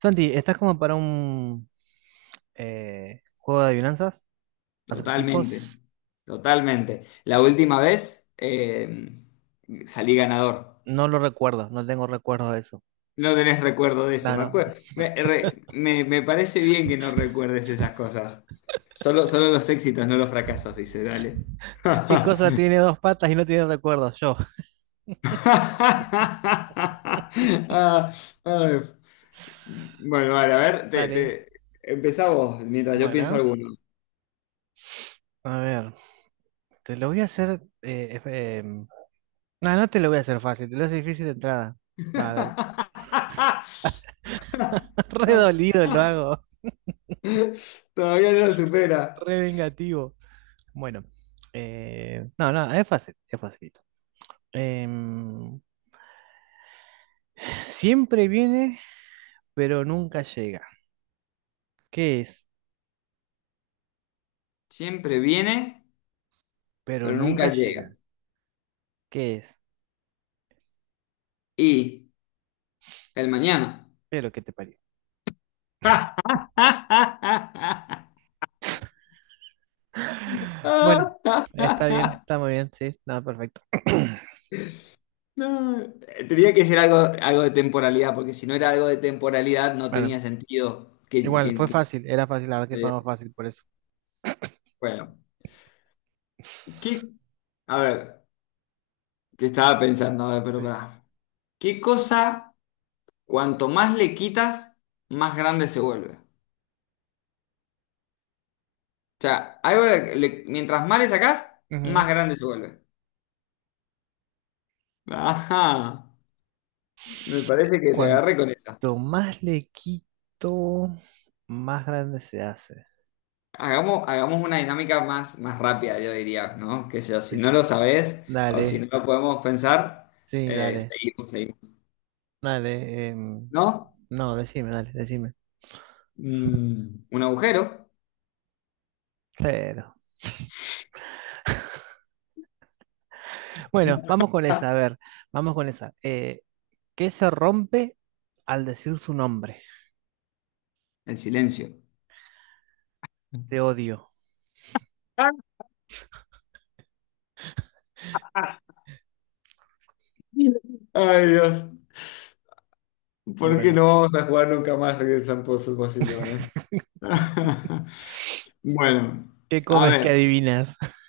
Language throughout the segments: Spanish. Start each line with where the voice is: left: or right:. right: Santi, ¿estás como para un juego de adivinanzas?
left: Totalmente,
right: ¿Acertijos?
left: totalmente. La última vez salí ganador.
right: No lo recuerdo, no tengo recuerdo de eso.
left: No tenés recuerdo de eso,
right: No,
left: me
right: no.
left: acuerdo. Me parece bien que no recuerdes esas cosas. Solo los éxitos, no los fracasos, dice, dale.
right: ¿Qué cosa tiene dos patas y no tiene recuerdos? Yo.
left: Ah, ay. Bueno, vale, a ver,
right: Dale.
left: empezá vos mientras yo pienso
right: Bueno,
left: alguno.
right: a ver, te lo voy a hacer. No, no te lo voy a hacer fácil, te lo hace difícil de entrada. Va a ver, re dolido lo hago,
left: Todavía no lo supera.
right: re vengativo. Bueno, no, no, es fácil, es facilito. Em, Siempre viene, pero nunca llega. ¿Qué es?
left: Siempre viene,
right: Pero
left: pero nunca
right: nunca
left: llega.
right: llega. ¿Qué es?
left: Y el mañana.
right: Pero que te parió. Bueno, está bien, está muy bien, sí, nada, perfecto.
left: No, tenía que ser algo, algo de temporalidad, porque si no era algo de temporalidad no
right: Bueno,
left: tenía sentido
right: igual, fue fácil, era fácil, la verdad que
left: que-
right: fue fácil por eso.
left: Bueno, ¿qué? A ver, que estaba pensando, a ver, pero
right: Sí.
left: pará. ¿Qué cosa, cuanto más le quitas, más grande se vuelve? O sea, mientras más le sacás,
right: Ujú.
left: más grande se vuelve. Ajá. Me parece que te agarré con eso.
right: Cuanto más le quito, más grande se hace.
left: Hagamos una dinámica más rápida, yo diría, ¿no? Que si no
right: Es-
left: lo sabés o si
right: Dale,
left: no lo podemos pensar,
right: sí, dale,
left: seguimos. Si
right: dale.
left: ¿no?
right: No, decime, dale, decime.
left: Mm, un agujero,
right: Pero. Bueno, vamos con esa, a ver, vamos con esa. ¿Qué se rompe al decir su nombre?
left: el silencio.
right: Te odio.
left: Ah. Ay, Dios. ¿Por qué
right: Bueno,
left: no vamos a jugar nunca más Regresan Pozos Vacillones? Bueno,
right: ¿qué
left: a
right: comes que
left: ver.
right: adivinas?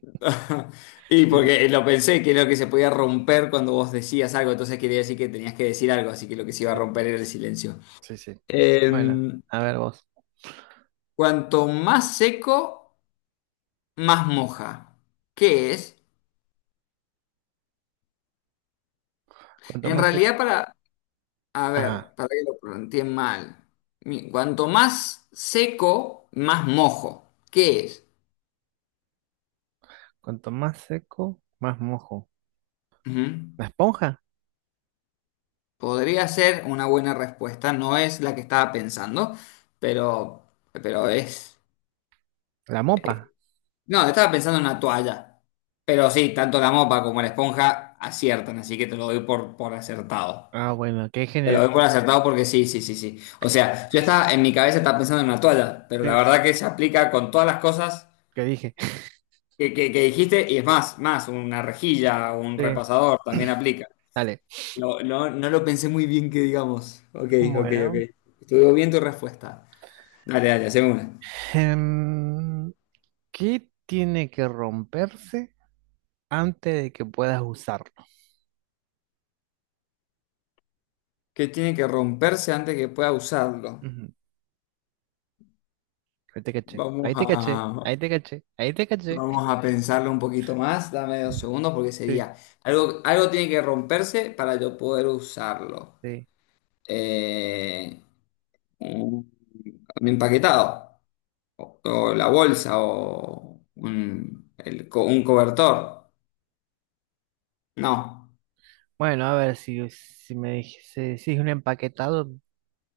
left: Y
right: Sí,
left: porque lo pensé, que era lo que se podía romper cuando vos decías algo, entonces quería decir que tenías que decir algo, así que lo que se iba a
right: sí,
left: romper era el silencio.
right: sí, sí. Bueno,
left: Eh,
right: a ver vos.
left: cuanto más seco, más moja. ¿Qué es?
right: Cuanto
left: En
right: más seco,
left: realidad, para, a
right: ajá.
left: ver, para que lo planteé mal. Cuanto más seco, más mojo. ¿Qué es?
right: Cuanto más seco, más mojo.
left: Ujú.
right: ¿La esponja?
left: Podría ser una buena respuesta, no es la que estaba pensando, pero, pero es.
right: ¿La mopa?
left: No, estaba pensando en una toalla. Pero sí, tanto la mopa como la esponja aciertan, así que te lo doy por acertado.
right: Ah, bueno, qué
left: Te lo
right: género.
left: doy por acertado porque sí, sí, sí, sí. O sea, yo estaba en mi cabeza estaba pensando en una toalla, pero la
right: Sí,
left: verdad que se aplica con todas las cosas
right: qué dije.
left: que dijiste, y es más, más, una rejilla, un
right: Sí,
left: repasador también aplica.
right: dale.
left: No lo pensé muy bien que digamos. Ok, ok, ok.
right: Bueno,
left: Estuvo bien tu respuesta. Dale, dale, haceme una.
right: em, ¿qué tiene que romperse antes de que puedas usarlo?
left: Que tiene que romperse antes que pueda usarlo.
right: Ujú. Ahí te caché,
left: Vamos
right: ahí te caché,
left: a...
right: ahí te caché, ahí te caché.
left: Vamos a pensarlo un poquito más, dame dos segundos porque
right: Sí,
left: sería algo, algo tiene que romperse para yo poder usarlo.
right: sí.
left: Eh, un, un empaquetado, o la bolsa, o un, un cobertor. No,
right: Bueno, a ver, si me dijese, si es un empaquetado,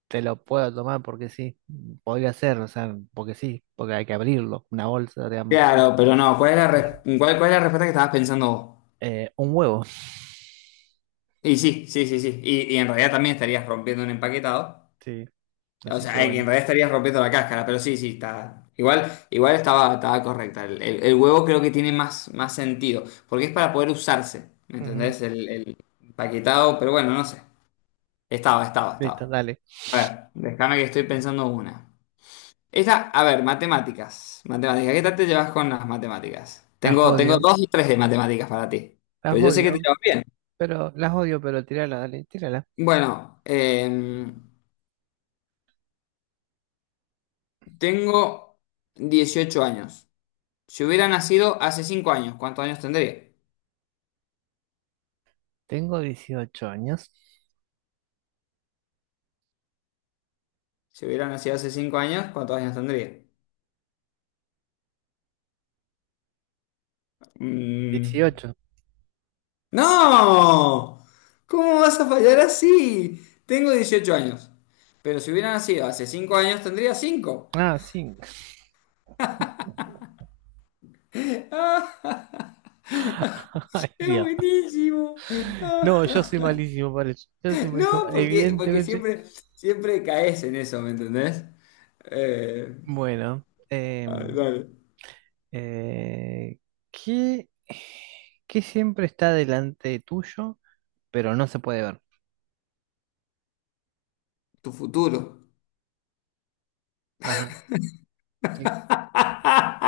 right: te lo puedo tomar porque sí, podría ser, o sea, porque sí, porque hay que abrirlo, una bolsa, digamos. Sí.
left: claro, pero no, ¿cuál es la, cuál, cuál es la respuesta que estabas pensando vos?
right: Un huevo,
left: Y sí, sí, sí, sí, y en realidad también estarías rompiendo un empaquetado.
right: sí,
left: O
right: así que
left: sea, en
right: bueno.
left: realidad estarías rompiendo la cáscara, pero sí, sí, está. Igual, igual estaba, estaba correcta. El huevo creo que tiene más, más sentido, porque es para poder usarse, ¿me
right: Ujú.
left: entendés? El paquetado, pero bueno, no sé. Estaba, estaba,
right: Listo,
left: estaba.
right: dale.
left: A ver, déjame que estoy pensando una. Esta, a ver, matemáticas. Matemáticas, ¿qué tal te llevas con las matemáticas?
right: Las
left: Tengo
right: odio,
left: dos o tres de matemáticas para ti,
right: las
left: pero yo sé que te
right: odio,
left: llevas bien.
right: las odio, pero tírala, dale, tírala.
left: Bueno, tengo 18 años. Si hubiera nacido hace 5 años, ¿cuántos años tendría?
right: Tengo 18 años.
left: Si hubiera nacido hace cinco años, ¿cuántos años tendría? Mm.
right: Dieciocho.
left: ¡No! ¿Cómo vas a fallar así? Tengo 18 años. Pero si hubiera nacido hace cinco años, tendría cinco.
right: Ah, sí. Ay,
left: Es
right: Dios.
left: buenísimo.
right: No,
left: Ah,
right: yo soy malísimo para eso. Yo soy malísimo.
left: no, porque, porque
right: Evidentemente.
left: siempre, siempre caes en eso, ¿me entendés? Eh,
right: Bueno,
left: a ver, dale.
right: Eh, ¿qué, qué siempre está delante tuyo, pero no se puede ver?
left: Tu futuro.
right: Ajá. Sí.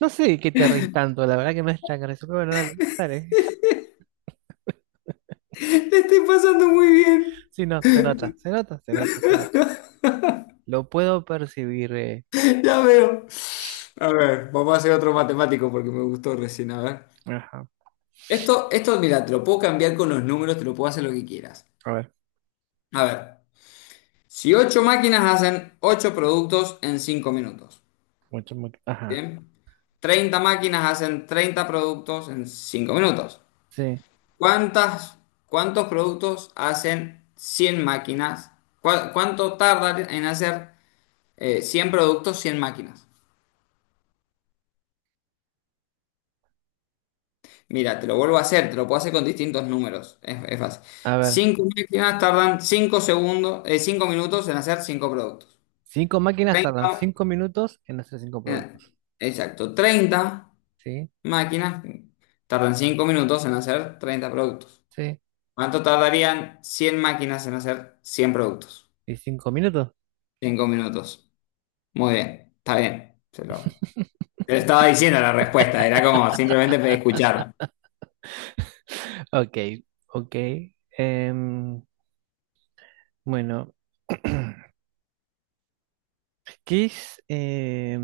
right: No sé de qué te reís tanto, la verdad que no es tan gracioso, pero bueno, dale, dale.
left: Te estoy pasando muy bien.
right: Sí, no, se nota, se nota, se nota, se nota. Lo puedo percibir.
left: Ya veo. A ver, vamos a hacer otro matemático porque me gustó recién. A ver.
right: Ajá.
left: Esto, mira, te lo puedo cambiar con los números, te lo puedo hacer lo que quieras.
right: A ver.
left: A ver, si ocho máquinas hacen 8 productos en 5 minutos,
right: Mucho, mucho. Ajá.
left: ¿bien? 30 máquinas hacen 30 productos en 5 minutos.
right: Sí.
left: ¿Cuántas, cuántos productos hacen 100 máquinas? ¿Cuánto tardan en hacer 100 productos 100 máquinas? Mira, te lo vuelvo a hacer, te lo puedo hacer con distintos números. Es fácil.
right: A ver.
left: Cinco máquinas tardan cinco segundos, cinco minutos en hacer cinco productos.
right: Cinco máquinas tardan
left: 30,
right: 5 minutos en hacer cinco
left: eh,
right: productos.
left: exacto, 30
right: ¿Sí?
left: máquinas tardan 5 minutos en hacer 30 productos.
right: Sí.
left: ¿Cuánto tardarían 100 máquinas en hacer 100 productos?
right: ¿Y 5 minutos?
left: 5 minutos. Muy bien, está bien. Se lo, te lo estaba diciendo la respuesta, era como simplemente escuchar.
right: Ok, ok. Em, bueno. ¿Qué es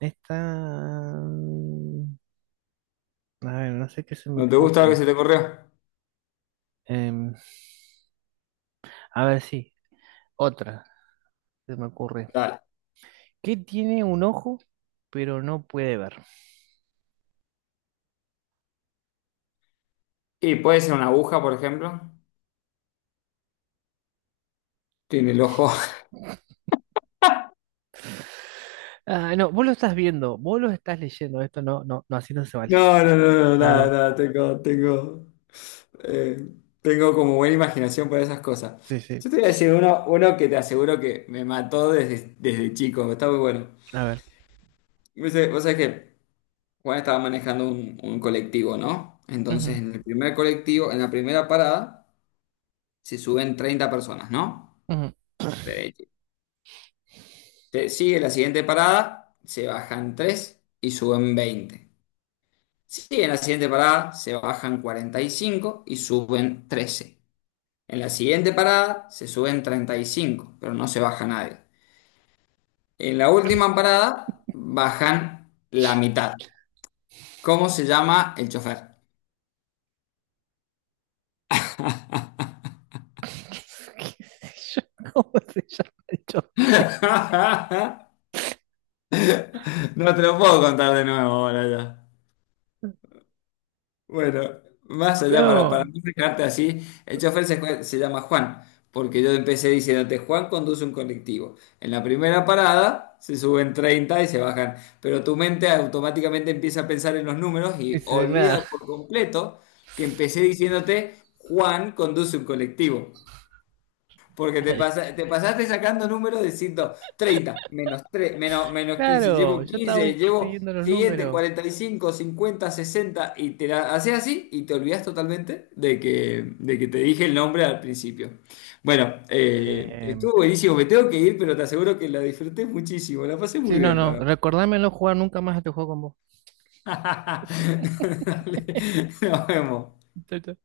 right: esta? mm, A ver, no sé qué se me
left: ¿No te gusta lo que
right: ocurre.
left: se te ocurrió?
right: Em, a ver, sí, otra se me ocurre.
left: Dale.
right: ¿Qué tiene un ojo pero no puede ver?
left: Y puede ser una aguja, por ejemplo. Tiene el ojo.
right: Ah, no, vos lo estás viendo, vos lo estás leyendo. Esto no, no, no, así no se vale.
left: No, no, no, no,
right: No,
left: nada,
right: no,
left: nada, tengo, tengo, eh, tengo como buena imaginación para esas cosas.
right: sí, sí.
left: Yo te voy a decir uno, uno que te aseguro que me mató desde, desde chico, está muy bueno.
right: A ver.
left: Dice, vos sabés que Juan estaba manejando un colectivo, ¿no? Entonces,
right: Ujú,
left: en el primer colectivo, en la primera parada, se suben 30 personas, ¿no?
right: ujú.
left: Derecho. Te sigue la siguiente parada, se bajan 3 y suben 20. Sí, en la siguiente parada se bajan 45 y suben 13. En la siguiente parada se suben 35, pero no se baja nadie. En la última parada bajan la mitad. ¿Cómo se llama el chofer?
right: ¿Qué sé yo? ¿Cómo se llama esto?
left: No te lo puedo contar de nuevo ahora ya. Bueno, más allá, para
right: No,
left: no dejarte así, el chofer se llama Juan, porque yo empecé diciéndote, Juan conduce un colectivo. En la primera parada se suben 30 y se bajan, pero tu mente automáticamente empieza a pensar en los números y
right: dice, claro.
left: olvida por completo que empecé diciéndote, Juan conduce un colectivo. Porque te,
right: Ay,
left: te pasaste sacando números de treinta menos 3 menos, menos
right: claro, yo estaba
left: 15 llevo
right: siguiendo los
left: siguiente
right: números.
left: 45 50 sesenta, y te la haces así y te olvidas totalmente de que te dije el nombre al principio. Bueno,
right: Em,
left: estuvo buenísimo, me tengo que ir, pero te aseguro que la disfruté muchísimo, la pasé muy
right: Sí, no,
left: bien, la
right: no.
left: verdad.
right: Recordámelo jugar nunca más este juego con vos.
left: Dale, nos vemos.
right: Chao, chao.